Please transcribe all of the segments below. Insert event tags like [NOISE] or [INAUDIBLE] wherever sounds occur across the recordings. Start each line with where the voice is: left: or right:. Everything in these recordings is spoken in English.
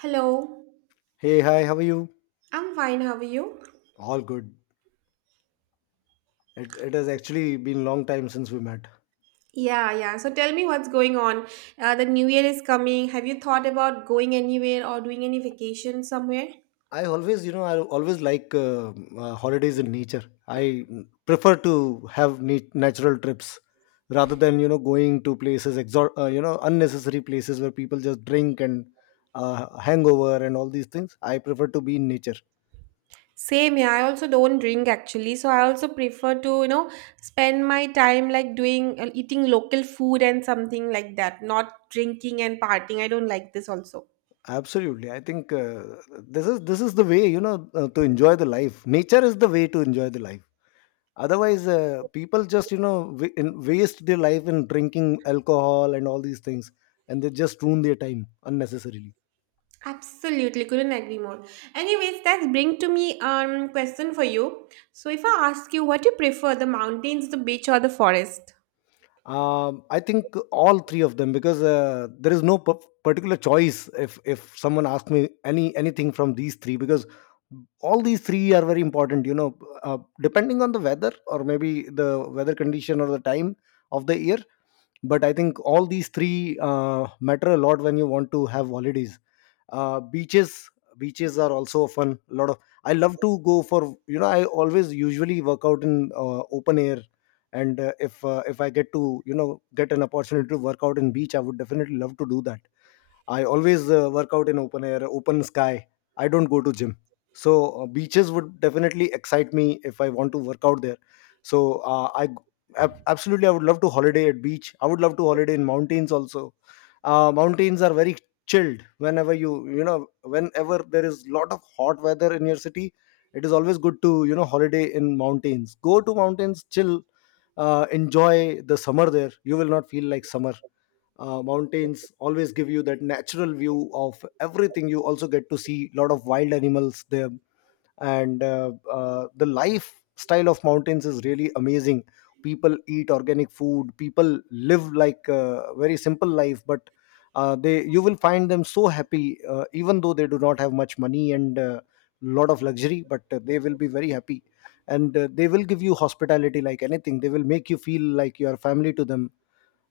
right: Hello,
left: Hey, hi, how are you?
right: I'm fine. How are you?
left: All good. It has actually been long time since we met.
right: Yeah, yeah. So tell me what's going on. The new year is coming. Have you thought about going anywhere or doing any vacation somewhere?
left: I always, you know, I always like holidays in nature. I prefer to have natural trips rather than, you know, going to places, you know, unnecessary places where people just drink and hangover and all these things. I prefer to be in nature.
right: Same, yeah. I also don't drink actually, so I also prefer to, spend my time like doing eating local food and something like that, not drinking and partying. I don't like this also.
left: Absolutely. I think this is the way, you know, to enjoy the life. Nature is the way to enjoy the life. Otherwise people just you know waste their life in drinking alcohol and all these things, and they just ruin their time unnecessarily.
right: Absolutely, couldn't agree more. Anyways, that's bring to me question for you. So if I ask you what you prefer, the mountains, the beach or the forest? 日本
left: I think all
right: 陆军
left: three of
right: 军
left: them
right: 人。
left: because there is no particular choice if someone asks me anything from these three, because all these three are very important, you know, depending on the weather, or maybe the weather condition or the time of the year. But I think all these three matter a lot when you want to have holidays. Beaches, beaches are also fun a lot of. I love to go for, you know, I always usually work out in open air, and if I get to, you know, get an opportunity to work out in beach, I would definitely love to do that. I always work out in open air, open sky. I don't go to gym. So beaches would definitely excite me if I want to work out there. So absolutely, I would love to holiday at beach. I would love to holiday in mountains also. Mountains are very chilled whenever you know whenever there is lot of hot weather in your city, it is always good to, you know, holiday in mountains, go to mountains, chill, enjoy the summer there. You will not feel like summer. Mountains always give you that natural view of everything. You also get to see a lot of wild animals there. And the lifestyle of mountains is really amazing. People eat organic food, people live like a very simple life, but they, you will find them so happy, even though they do not have much money and a lot of luxury, but they will be very happy. And they will give you hospitality like anything. They will make you feel like you are family to them.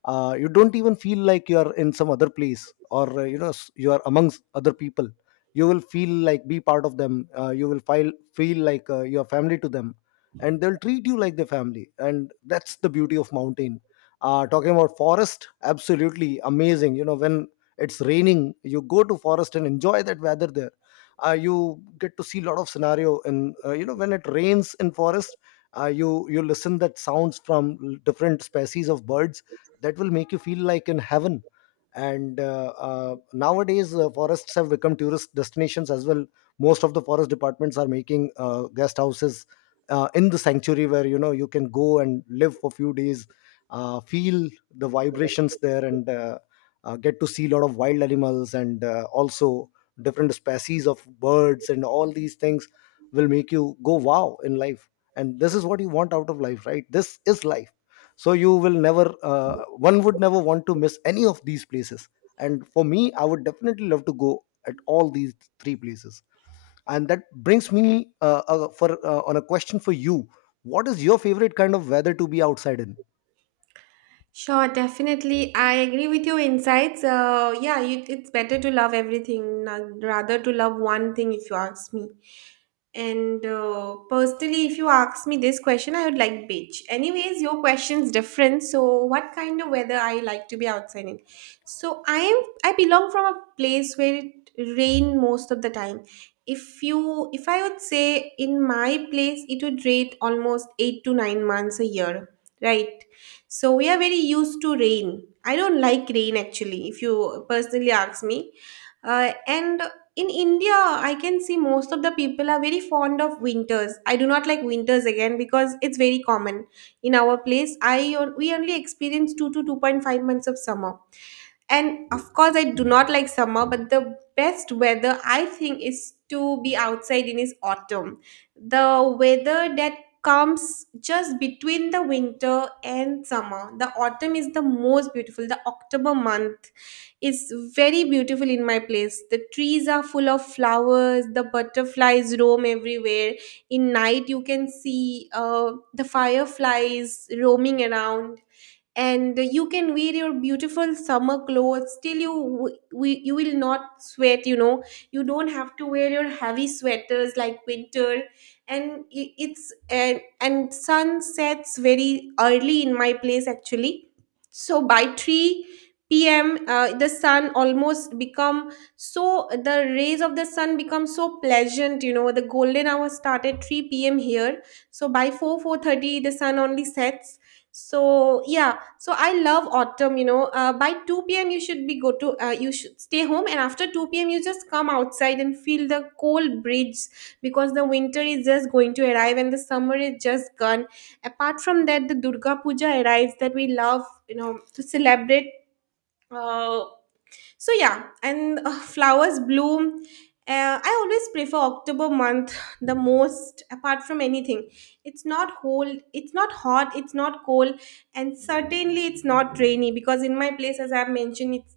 left: You don't even feel like you are in some other place, or you know, you are amongst other people. You will feel like be part of them. You will feel like you are family to them, and they'll treat you like their family. And that's the beauty of mountain. Talking about forest, absolutely amazing, you know. When it's raining, you go to forest and enjoy that weather there. You get to see a lot of scenario. And you know, when it rains in forest, you listen that sounds from different species of birds. That will make you feel like in heaven. And nowadays forests have become tourist destinations as well. Most of the forest departments are making guest houses in the sanctuary, where you know you can go and live for a few days, feel the vibrations there. And get to see a lot of wild animals, and also different species of birds, and all these things will make you go wow in life. And this is what you want out of life, right? This is life. So you will never, one would never want to miss any of these places. And for me, I would definitely love to go at all these three places. And that brings me for on a question for you. What is your favorite kind of weather to be outside in?
right: Sure, definitely. I agree with your insights. Yeah, it's better to love everything rather to love one thing, if you ask me. And personally, if you ask me this question, I would like beach. Anyways, your question's different. So, what kind of weather I like to be outside in? So, I am. I belong from a place where it rain most of the time. If I would say in my place, it would rain almost 8 to 9 months a year, right? So we are very used to rain. I don't like rain actually, if you personally ask me. And in India, I can see most of the people are very fond of winters. I do not like winters again because it's very common in our place. We only experience 2 to 2.5 months of summer. And of course, I do not like summer, but the best weather I think is to be outside in is autumn. The weather that comes just between the winter and summer. The autumn is the most beautiful. The October month is very beautiful in my place. The trees are full of flowers, the butterflies roam everywhere. In night, you can see the fireflies roaming around, and you can wear your beautiful summer clothes till you will not sweat, you don't have to wear your heavy sweaters like winter, and it's and sun sets very early in my place actually, so by 3 p.m the sun almost become, so the rays of the sun become so pleasant, you know, the golden hour start at 3 p.m here, so by 4 4:30 the sun only sets. So yeah, so I love autumn, you know. By 2 p.m. you should be go to you should stay home, and after 2 p.m. you just come outside and feel the cold breeze because the winter is just going to arrive and the summer is just gone. Apart from that, the Durga Puja arrives that we love, you know, to celebrate. uh, so yeah, and flowers bloom. I always prefer October month the most. Apart from anything, it's not hot, it's not cold, and certainly it's not rainy because in my place, as I've mentioned, it's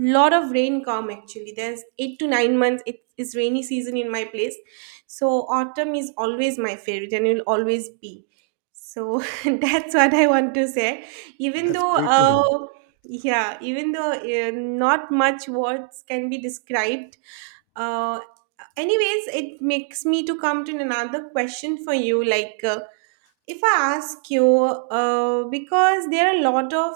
right: lot of rain come actually. There's 8 to 9 months. It is rainy season in my place, so autumn is always my favorite and will always be. So [LAUGHS] that's what I want to say. Even
left: That's
right: though
left: great to know.
right: yeah, even though not much words can be described. Uh, anyways, it makes me to come to another question for you. Like, if I ask you, because there are a lot of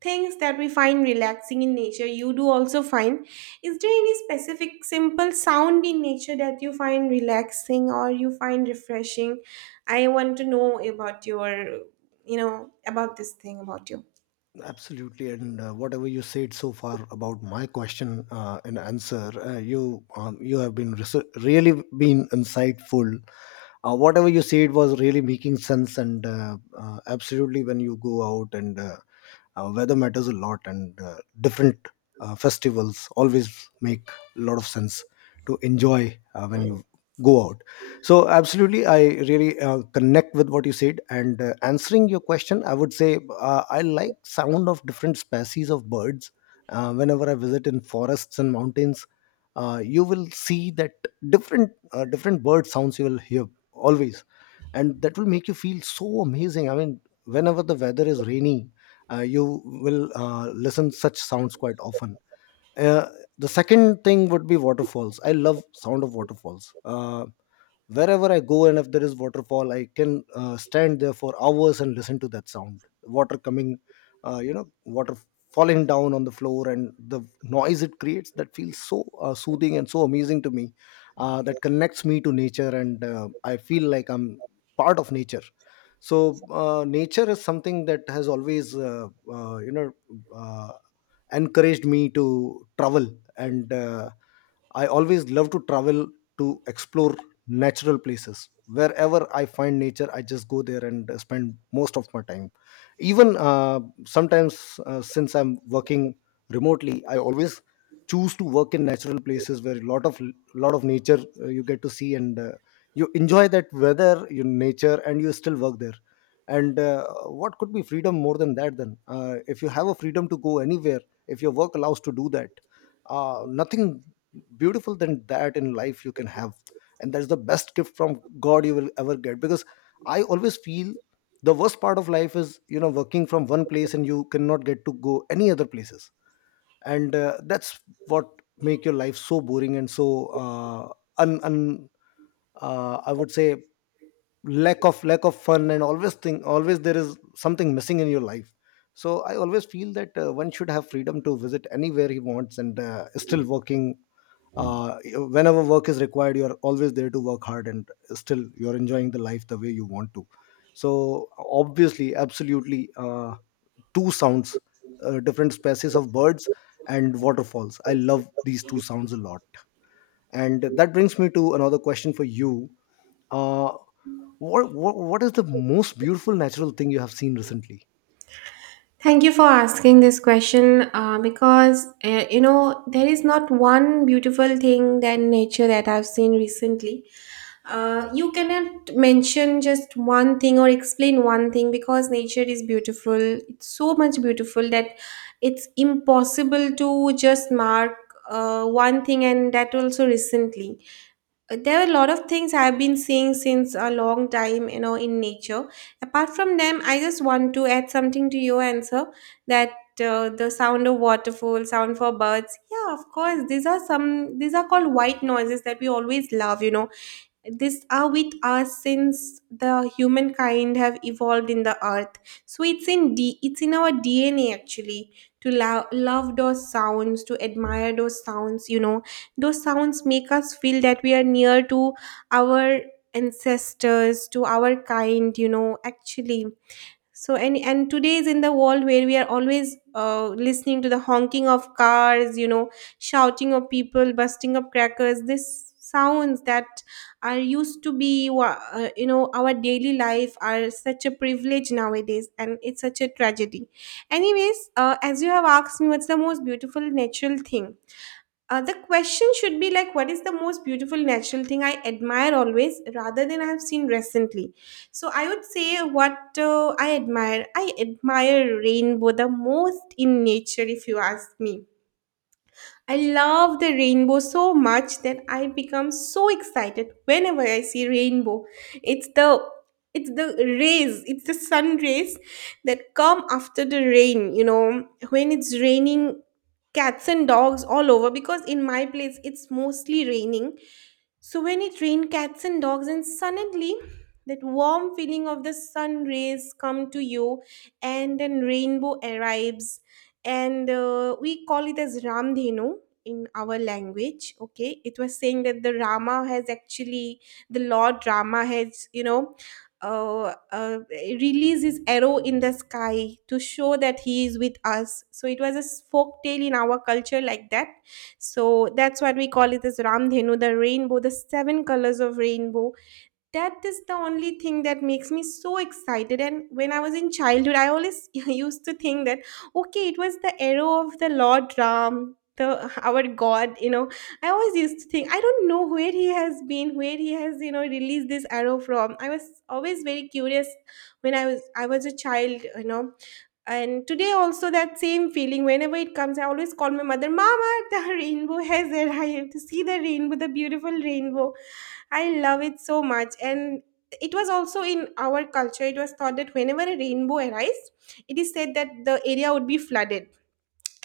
right: things that we find relaxing in nature, you do also find. Is there any specific simple sound in nature that you find relaxing or you find refreshing? I want to know about you know, about this thing about you.
left: Absolutely. And whatever you said so far about my question and answer, you, you have been really been insightful. Whatever you see, it was really making sense. And absolutely, when you go out, and weather matters a lot. And different festivals always make a lot of sense to enjoy when you go out. So absolutely, I really connect with what you said. And answering your question, I would say I like sound of different species of birds. Whenever I visit in forests and mountains, you will see that different, different bird sounds you will hear always. And that will make you feel so amazing. I mean, whenever the weather is rainy, you will listen such sounds quite often. uh, the second thing would be waterfalls. I love sound of waterfalls. Wherever I go, and if there is waterfall, I can stand there for hours and listen to that sound. Water coming, you know, water falling down on the floor, and the noise it creates, that feels so soothing and so amazing to me. That connects me to nature, and I feel like I'm part of nature. So nature is something that has always uh, you know uh, encouraged me to travel. And I always love to travel to explore natural places. Wherever I find nature, I just go there and spend most of my time. Even sometimes, since I'm working remotely, I always choose to work in natural places where a lot of nature you get to see. And you enjoy that weather, your nature, and you still work there. And what could be freedom more than that? Then, if you have a freedom to go anywhere, if your work allows to do that, nothing beautiful than that in life you can have. And that's the best gift from god you will ever get. Because I always feel the worst part of life is, you know, working from one place and you cannot get to go any other places. And that's what make your life so boring and so un, un I would say, lack of fun. And always think, always there is something missing in your life. So I always feel that one should have freedom to visit anywhere he wants, and still working, whenever work is required you are always there to work hard, and still you're enjoying the life the way you want to. So obviously, absolutely, two sounds, different species of birds and waterfalls. I love these two sounds a lot. And that brings me to another question for you. uh, what is the most beautiful natural thing you have seen recently?
right: Thank you for asking this question because you know there is not one beautiful thing than nature that I've seen recently. You cannot mention just one thing or explain one thing because nature is beautiful. It's so much beautiful that it's impossible to just mark one thing, and that also recently there are a lot of things I've been seeing since a long time, you know, in nature. Apart from them, I just want to add something to your answer, that the sound of waterfall, sound for birds, yeah, of course, these are some, these are called white noises that we always love, you know. These are with us since the humankind have evolved in the earth. So it's in our DNA actually to love those sounds, to admire those sounds. You know, those sounds make us feel that we are near to our ancestors, to our kind. You know, actually, so and today is in the world where we are always listening to the honking of cars, you know, shouting of people, busting of crackers. This sounds that are used to be you know, our daily life are such a privilege nowadays, and it's such a tragedy. Anyways, as you have asked me what's the most beautiful natural thing, the question should be like, what is the most beautiful natural thing I admire always, rather than I have seen recently. So I would say what I admire. I admire rainbow the most in nature, if you ask me. I love the rainbow so much that I become so excited whenever I see rainbow. It's the it's the rays, it's the sun rays that come after the rain, you know, when it's raining cats and dogs all over, because in my place it's mostly raining. So when it rained cats and dogs, and suddenly that warm feeling of the sun rays come to you, and then rainbow arrives, and we call it as Ramdhenu in our language. Okay, it was saying that the Lord Rama has, you know, released his arrow in the sky to show that he is with us. So it was a folk tale in our culture like that, so that's what we call it as Ramdhenu, the rainbow, the seven colors of rainbow. That is the only thing that makes me so excited, and when I was in childhood, I always [LAUGHS] used to think that okay, it was the arrow of the Lord Ram, the our god, you know. I always used to think, I don't know where he has been, where he has, you know, released this arrow from. I was always very curious when I was a child, you know. And today also that same feeling, whenever it comes, I always call my mother, mama, the rainbow has [LAUGHS] arrived, see the rainbow, the beautiful rainbow. I love it so much. And it was also in our culture, it was thought that whenever a rainbow arrives, it is said that the area would be flooded.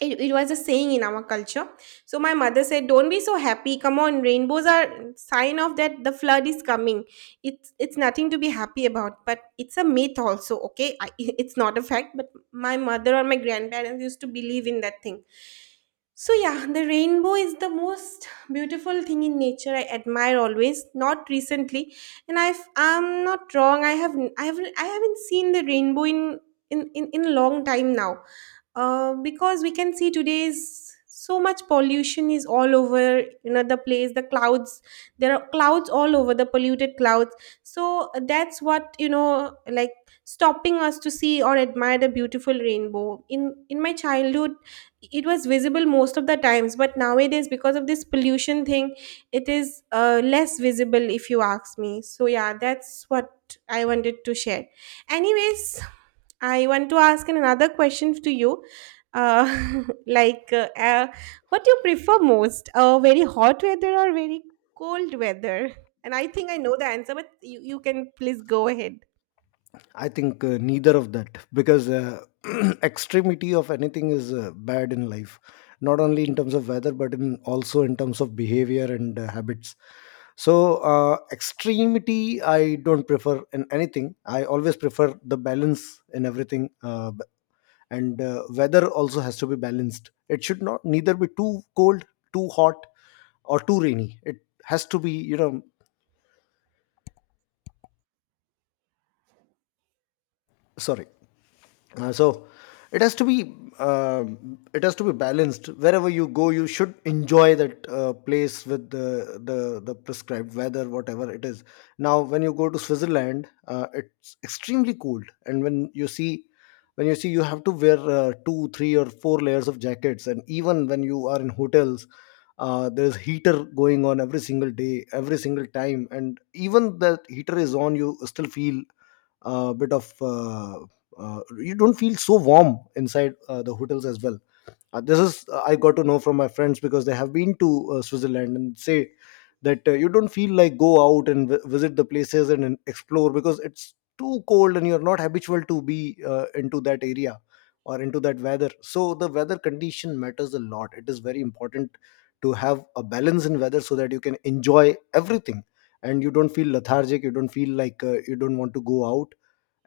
right: It was a saying in our culture. So my mother said, don't be so happy, come on, rainbows are sign of that the flood is coming. It's nothing to be happy about, but it's a myth also, okay. [LAUGHS] It's not a fact, but my mother or my grandparents used to believe in that thing. So yeah, the rainbow is the most beautiful thing in nature I admire always, not recently. And I'm not wrong, I haven't seen the rainbow in in a long time now. Because we can see today's so much pollution is all over, you know, the clouds, there are clouds all over, the polluted clouds. So that's what, you know, like stopping us to see or admire the beautiful rainbow. In my childhood it was visible most of the times, but nowadays because of this pollution thing it is less visible, if you ask me. So yeah, that's what I wanted to share. Anyways, I want to ask another question to you. Uh, [LAUGHS] like, uh, uh, what do you prefer most? Very hot weather or very cold weather? And I think I know the answer, but you can please go ahead.
left: I think neither of that, because [CLEARS THROAT] extremity of anything is bad in life, not only in terms of weather, but in also in terms of behavior and habits. So extremity I don't prefer in anything. I always prefer the balance in everything. B- and weather also has to be balanced. It should not neither be too cold, too hot, or too rainy. It has to be, you know, sorry. So it has to be balanced. Wherever you go, you should enjoy that place with the prescribed weather, whatever it is. Now when you go to Switzerland, it's extremely cold. And when you see you have to wear 2 3 or four layers of jackets. And even when you are in hotels, there is heater going on every single day, every single time. And even that heater is on, you still feel a bit of you don't feel so warm inside the hotels as well. This is, I got to know from my friends, because they have been to Switzerland, and say that you don't feel like go out and visit the places and explore, because it's too cold and you're not habitual to be into that area or into that weather. So the weather condition matters a lot. It is very important to have a balance in weather so that you can enjoy everything, and you don't feel lethargic. You don't feel like you don't want to go out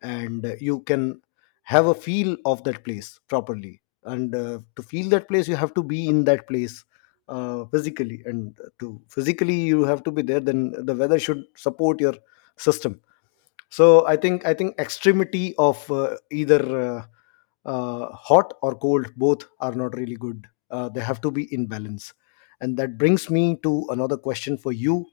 left: and you can have a feel of that place properly and to feel that place you have to be in that place physically, and to physically you have to be there, then the weather should support your system. So I think extremity of either hot or cold, both are not really good. They have to be in balance, and that brings me to another question for you.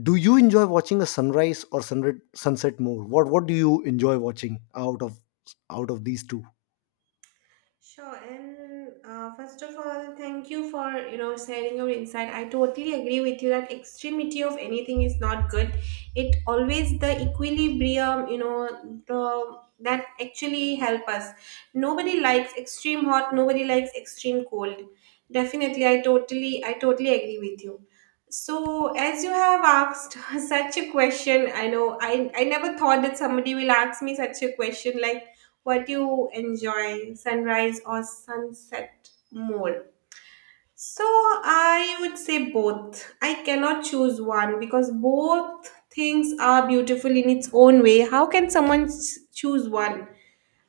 left: Do you enjoy watching a sunrise or sunset more? What do you enjoy watching out of these two?
right: Sure, and first of all, thank you for, you know, sharing your insight. I totally agree with you that extremity of anything is not good. It always the equilibrium, you know, the that actually help us. Nobody likes extreme hot. Nobody likes extreme cold. Definitely, I totally agree with you. So, as you have asked [LAUGHS] such a question, I know I never thought that somebody will ask me such a question like, what you enjoy, sunrise or sunset more? So I would say both. I cannot choose one because both things are beautiful in its own way. How can someone choose one?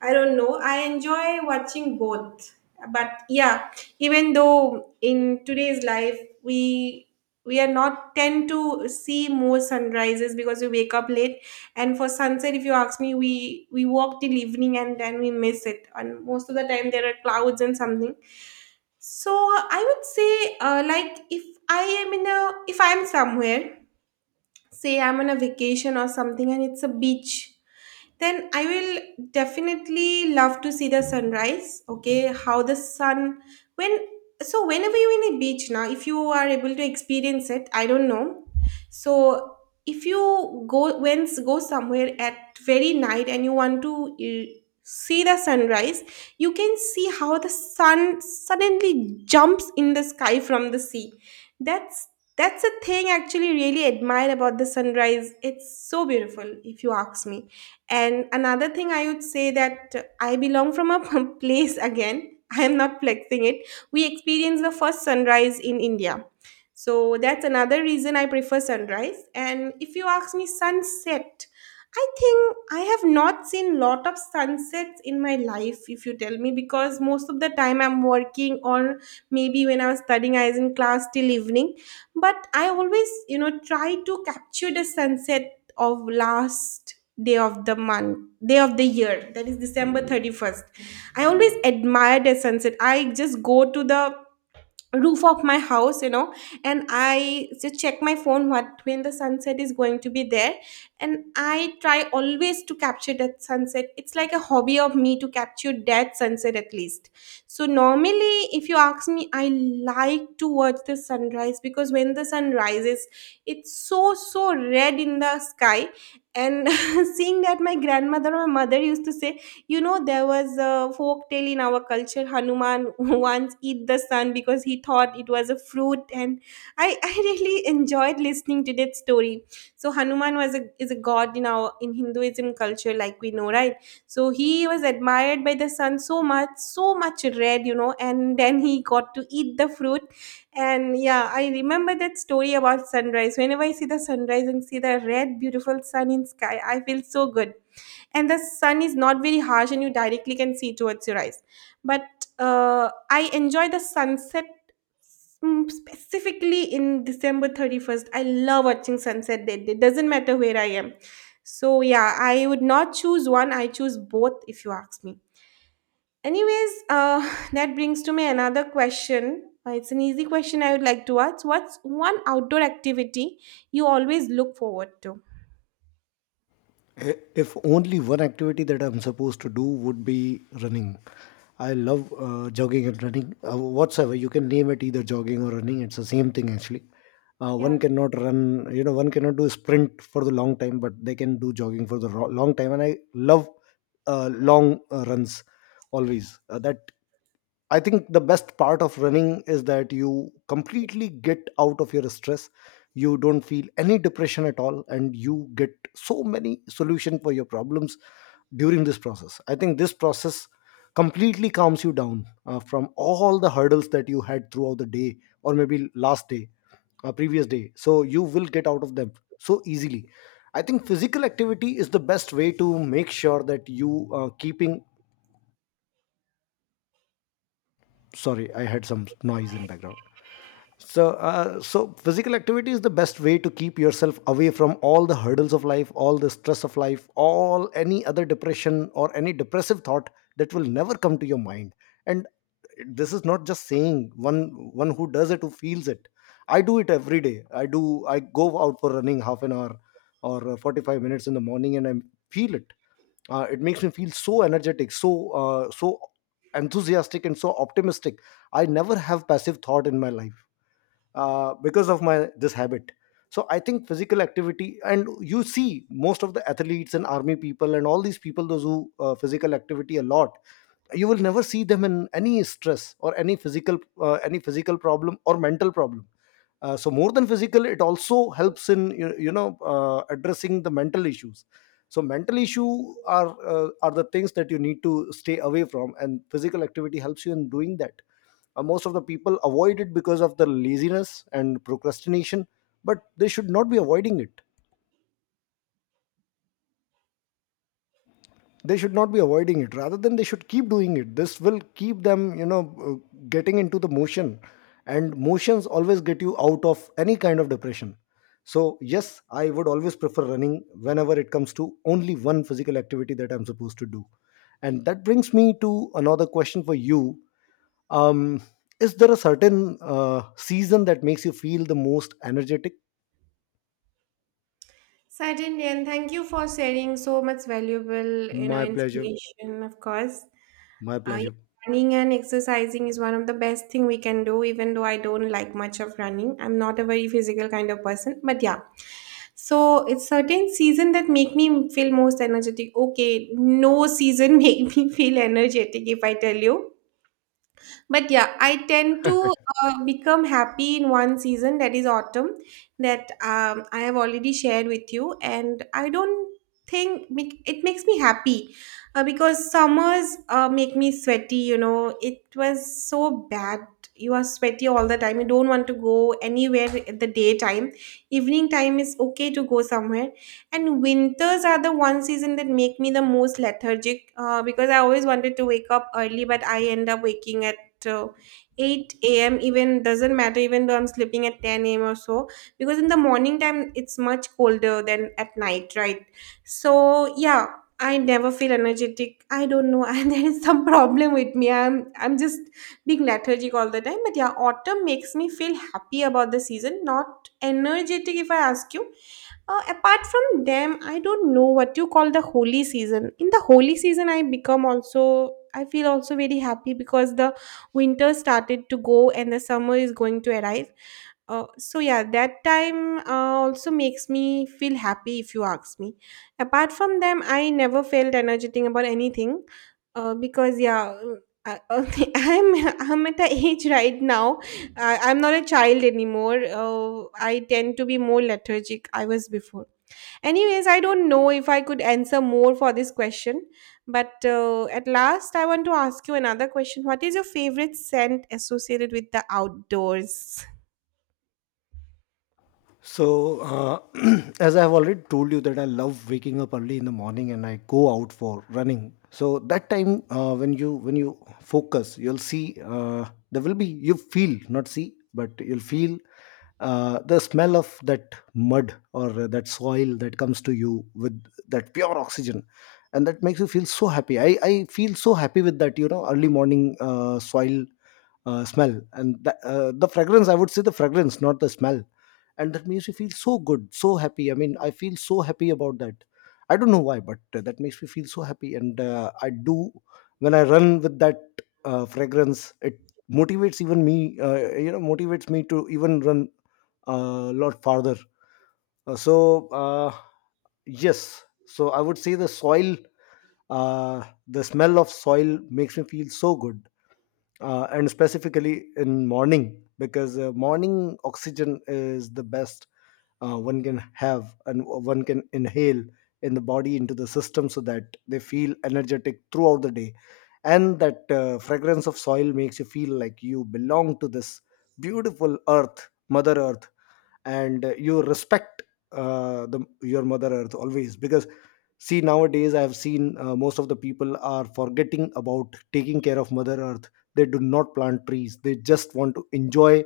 right: I don't know. I enjoy watching both. But yeah, even though in today's life we are not tend to see more sunrises because we wake up late, and for sunset, if you ask me, we walk till evening and then we miss it, and most of the time there are clouds and something. So I would say like if I am in a if I'm somewhere, say I'm on a vacation or something and it's a beach, then I will definitely love to see the sunrise. Okay, how the sun when so whenever you're in a beach now, if you are able to experience it, I don't know. So if you go once go somewhere at very night and you want to see the sunrise, you can see how the sun suddenly jumps in the sky from the sea. That's that's a thing actually really admire about the sunrise. It's so beautiful, if you ask me. And another thing I would say that I belong from a [LAUGHS] place again. I am not flexing it. We experience the first sunrise in India. So that's another reason I prefer sunrise. And if you ask me sunset, I think I have not seen lot of sunsets in my life if you tell me, because most of the time I'm working, or maybe when I was studying I was in class till evening. But I always, you know, try to capture the sunset of last day of the month, day of the year, that is December 31st. I always admire the sunset. I just go to the roof of my house, you know, and I just check my phone what when the sunset is going to be there. And I try always to capture that sunset. It's like a hobby of me to capture that sunset at least. So normally, if you ask me, I like to watch the sunrise because when the sun rises, it's so so red in the sky, and [LAUGHS] seeing that, my grandmother or my mother used to say, you know, there was a folk tale in our culture. Hanuman [LAUGHS] once eat the sun because he thought it was a fruit, and I really enjoyed listening to that story. So Hanuman was a is a god in our in Hinduism culture, like we know, right? So he was admired by the sun so much, so much red, you know, and then he got to eat the fruit. And yeah, I remember that story about sunrise. Whenever I see the sunrise and see the red, beautiful sun in sky, I feel so good, and the sun is not very harsh and you directly can see towards your eyes. But I enjoy the sunset, specifically in December 31st. I love watching sunset that day, doesn't matter where I am. So yeah, I would not choose one, I choose both if you ask me. Anyways, [LAUGHS] [SIGHS] that brings to me another question. It's an easy question. I would like to ask, what's one outdoor activity you always look forward to?
left: If only one activity that I'm supposed to do, would be running. I love jogging and running, whatsoever you can name it, either jogging or running, it's the same thing actually.
right: Yeah,
left: One cannot run, you know, one cannot do sprint for the long time, but they can do jogging for the long time, and I love long runs always. That I think the best part of running is that you completely get out of your stress. You don't feel any depression at all, and you get so many solution for your problems during this process. I think this process completely calms you down from all the hurdles that you had throughout the day, or maybe last day, previous day. So you will get out of them so easily. I think physical activity is the best way to make sure that you keeping. Sorry, I had some noise in background. So so physical activity is the best way to keep yourself away from all the hurdles of life, all the stress of life, all any other depression or any depressive thought that will never come to your mind. And this is not just saying, one who does it who feels it. I do it every day. I do, I go out for running half an hour or 45 minutes in the morning, and I feel it. It makes me feel so energetic, so so enthusiastic and so optimistic. I never have passive thought in my life, because of my this habit. So I think physical activity, and you see most of the athletes and army people and all these people, those who physical activity a lot, you will never see them in any stress or any physical problem or mental problem. So more than physical, it also helps in you, you know, addressing the mental issues. So mental issue are the things that you need to stay away from, and physical activity helps you in doing that. Most of the people avoid it because of the laziness and procrastination, but they should not be avoiding it. They should not be avoiding it. Rather than, they should keep doing it. This will keep them, you know, getting into the motion, and motions always get you out of any kind of depression. So yes, I would always prefer running whenever it comes to only one physical activity that I'm supposed to do. And that brings me to another question for you. Um, is there a certain season that makes you feel the most energetic?
right: certainly, and thank you for sharing so much valuable, you know,
left: My pleasure.
right: information, of course.
left: My pleasure.
right: Yeah, running and exercising is one of the best thing we can do, even though I don't like much of running. I'm not a very physical kind of person, but yeah. So it's certain season that make me feel most energetic. Okay, no season [LAUGHS] make me feel energetic if I tell you. But yeah, I tend to become happy in one season, that is autumn, that I have already shared with you. And I don't think it makes me happy because summers make me sweaty, you know. It was so bad. You are sweaty all the time. You don't want to go anywhere at the daytime. Evening time is okay to go somewhere. And winters are the one season that make me the most lethargic because I always wanted to wake up early, but I end up waking at uh, 8 a.m., even doesn't matter, even though I'm sleeping at 10 a.m. or so, because in the morning time it's much colder than at night, right? So yeah, I never feel energetic. I don't know. [LAUGHS] And there is some problem with me. I'm just being lethargic all the time. But yeah, autumn makes me feel happy about the season, not energetic if I ask you, apart from them, I don't know what you call the holy season. In the holy season, I become also, I feel also very happy because the winter started to go and the summer is going to arrive. So yeah, that time also makes me feel happy if you ask me. Apart from them, I never felt energetic about anything because, yeah. I, [LAUGHS] I'm I'm at the age right now. I'm not a child anymore. I tend to be more lethargic. I was before. Anyways, I don't know if I could answer more for this question, but at last, I want to ask you another question. What is your favorite scent associated with the outdoors?
left: So, [CLEARS THROAT] as I've already told you that I love waking up early in the morning and I go out for running. So that time when you focus, you'll see there will be, you feel, not see, but you'll feel the smell of that mud or that soil that comes to you with that pure oxygen, and that makes you feel so happy. I feel so happy with that, you know, early morning soil smell, and the fragrance, I would say the fragrance, not the smell. And that makes me feel so good, so happy. I mean, I feel so happy about that. I don't know why, but that makes me feel so happy. And I do, when I run with that fragrance, it motivates even me, you know, motivates me to even run a lot farther. Uh, so uh, yes, so I would say the soil, uh, the smell of soil makes me feel so good. And specifically in morning, because morning oxygen is the best one can have and one can inhale in the body, into the system, so that they feel energetic throughout the day. And that fragrance of soil makes you feel like you belong to this beautiful earth, mother earth. And you respect the your mother earth always, because see, nowadays I have seen most of the people are forgetting about taking care of mother earth. They do not plant trees, they just want to enjoy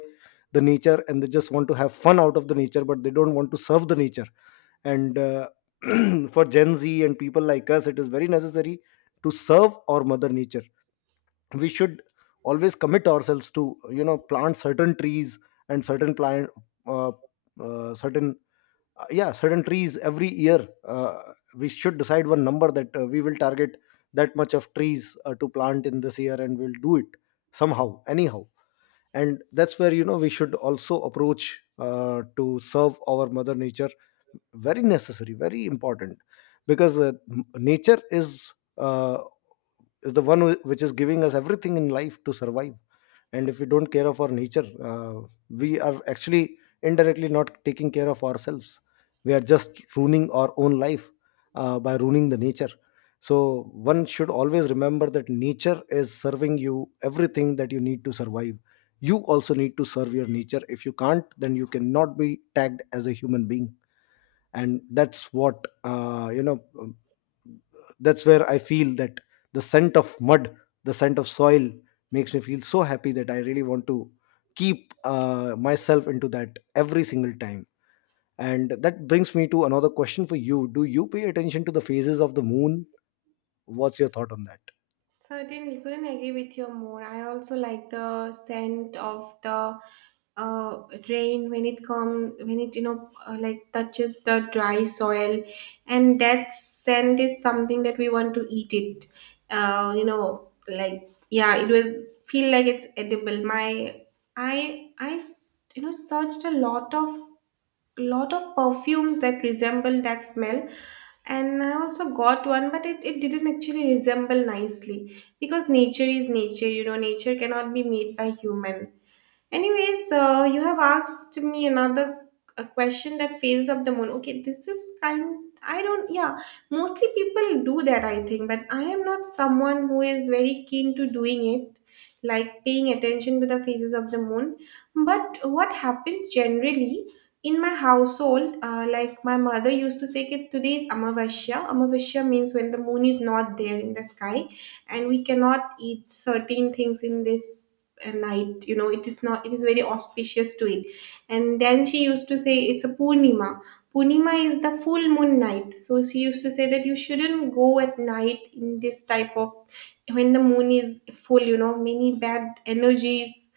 left: the nature, and they just want to have fun out of the nature, but they don't want to serve the nature. And [CLEARS THROAT] for Gen Z and people like us, it is very necessary to serve our mother nature. We should always commit ourselves to, you know, plant certain trees and certain plant, uh, certain yeah, certain trees every year. uh, we should decide one number that we will target that much of trees to plant in this year, and we'll do it somehow, anyhow. And that's where, you know, we should also approach to serve our mother nature. Very necessary, very important, because nature is the one who- which is giving us everything in life to survive. And if we don't care of our nature, we are actually indirectly not taking care of ourselves. We are just ruining our own life by ruining the nature. So one should always remember that nature is serving you everything that you need to survive. You also need to serve your nature. If you can't, then you cannot be tagged as a human being. And that's what, that's where I feel that the scent of mud, the scent of soil, makes me feel so happy, that I really want to keep myself into that every single time. And that brings me to another question for you. Do you pay attention to the phases of the moon? What's your thought on that?
right: Certainly, couldn't agree with you more. I also like the scent of the uh, rain when it, you know, like touches the dry soil, and that scent is something that we want to eat it. You know, like yeah, it was feel like it's edible. My I s- You know, searched a lot of perfumes that resemble that smell. And I also got one, but it didn't actually resemble nicely because nature is nature, you know, nature cannot be made by human. Anyways, so you have asked me another a question that fails up the moon. Okay, this is kind. I don't. Yeah, mostly people do that, I think, but I am not someone who is very keen to doing it, like paying attention to the phases of the moon. But what happens generally in my household, like my mother used to say, "Ki "Today is Amavasya." Amavasya means when the moon is not there in the sky, and we cannot eat certain things in this a night, you know, it is not, it is very auspicious to it. And then she used to say it's a purnima. Purnima is the full moon night. So she used to say that you shouldn't go at night in this type of when the moon is full, you know, many bad energies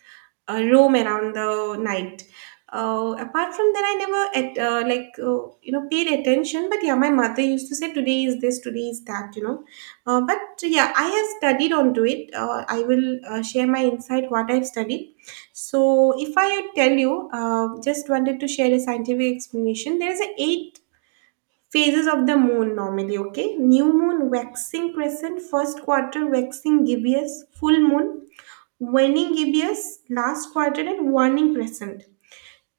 right: roam around the night. Apart from that, I never at like you know paid attention. But yeah, my mother used to say today is this, today is that, you know. But yeah, I have studied onto it. I will share my insight what I've studied. So if I tell you, just wanted to share a scientific explanation. There is a eight phases of the moon normally. Okay, new moon, waxing crescent, first quarter, waxing gibbous, full moon, waning gibbous, last quadrant, and waning crescent.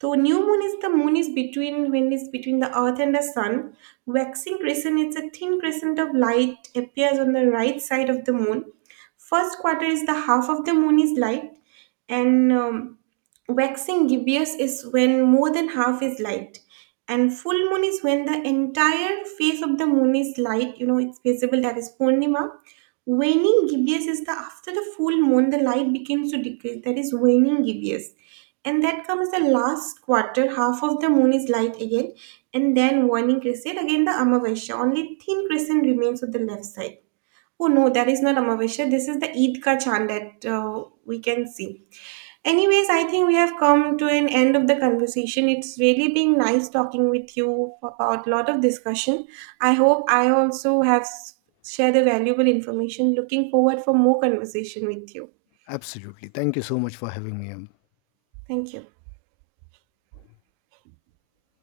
right: So new moon is the moon is between when is between the earth and the sun. Waxing crescent, it's a thin crescent of light appears on the right side of the moon. First quarter is the half of the moon is light. And waxing gibbous is when more than half is light. And full moon is when the entire face of the moon is light, you know, it's visible. That is purnima. Waning gibbous is the after the full moon the light begins to decrease. That is waning gibbous. And that comes the last quarter, half of the moon is light again. And then waning crescent again the amavasya, only thin crescent remains on the left side. Oh no, that is not amavasya, this is the eid ka chand that we can see. Anyways, I think we have come to an end of the conversation. It's really been nice talking with you about a lot of discussion. I hope I also have shared the valuable information. Looking forward for more conversation with you.
left: Absolutely. Thank you so much for having me.
right: Thank you.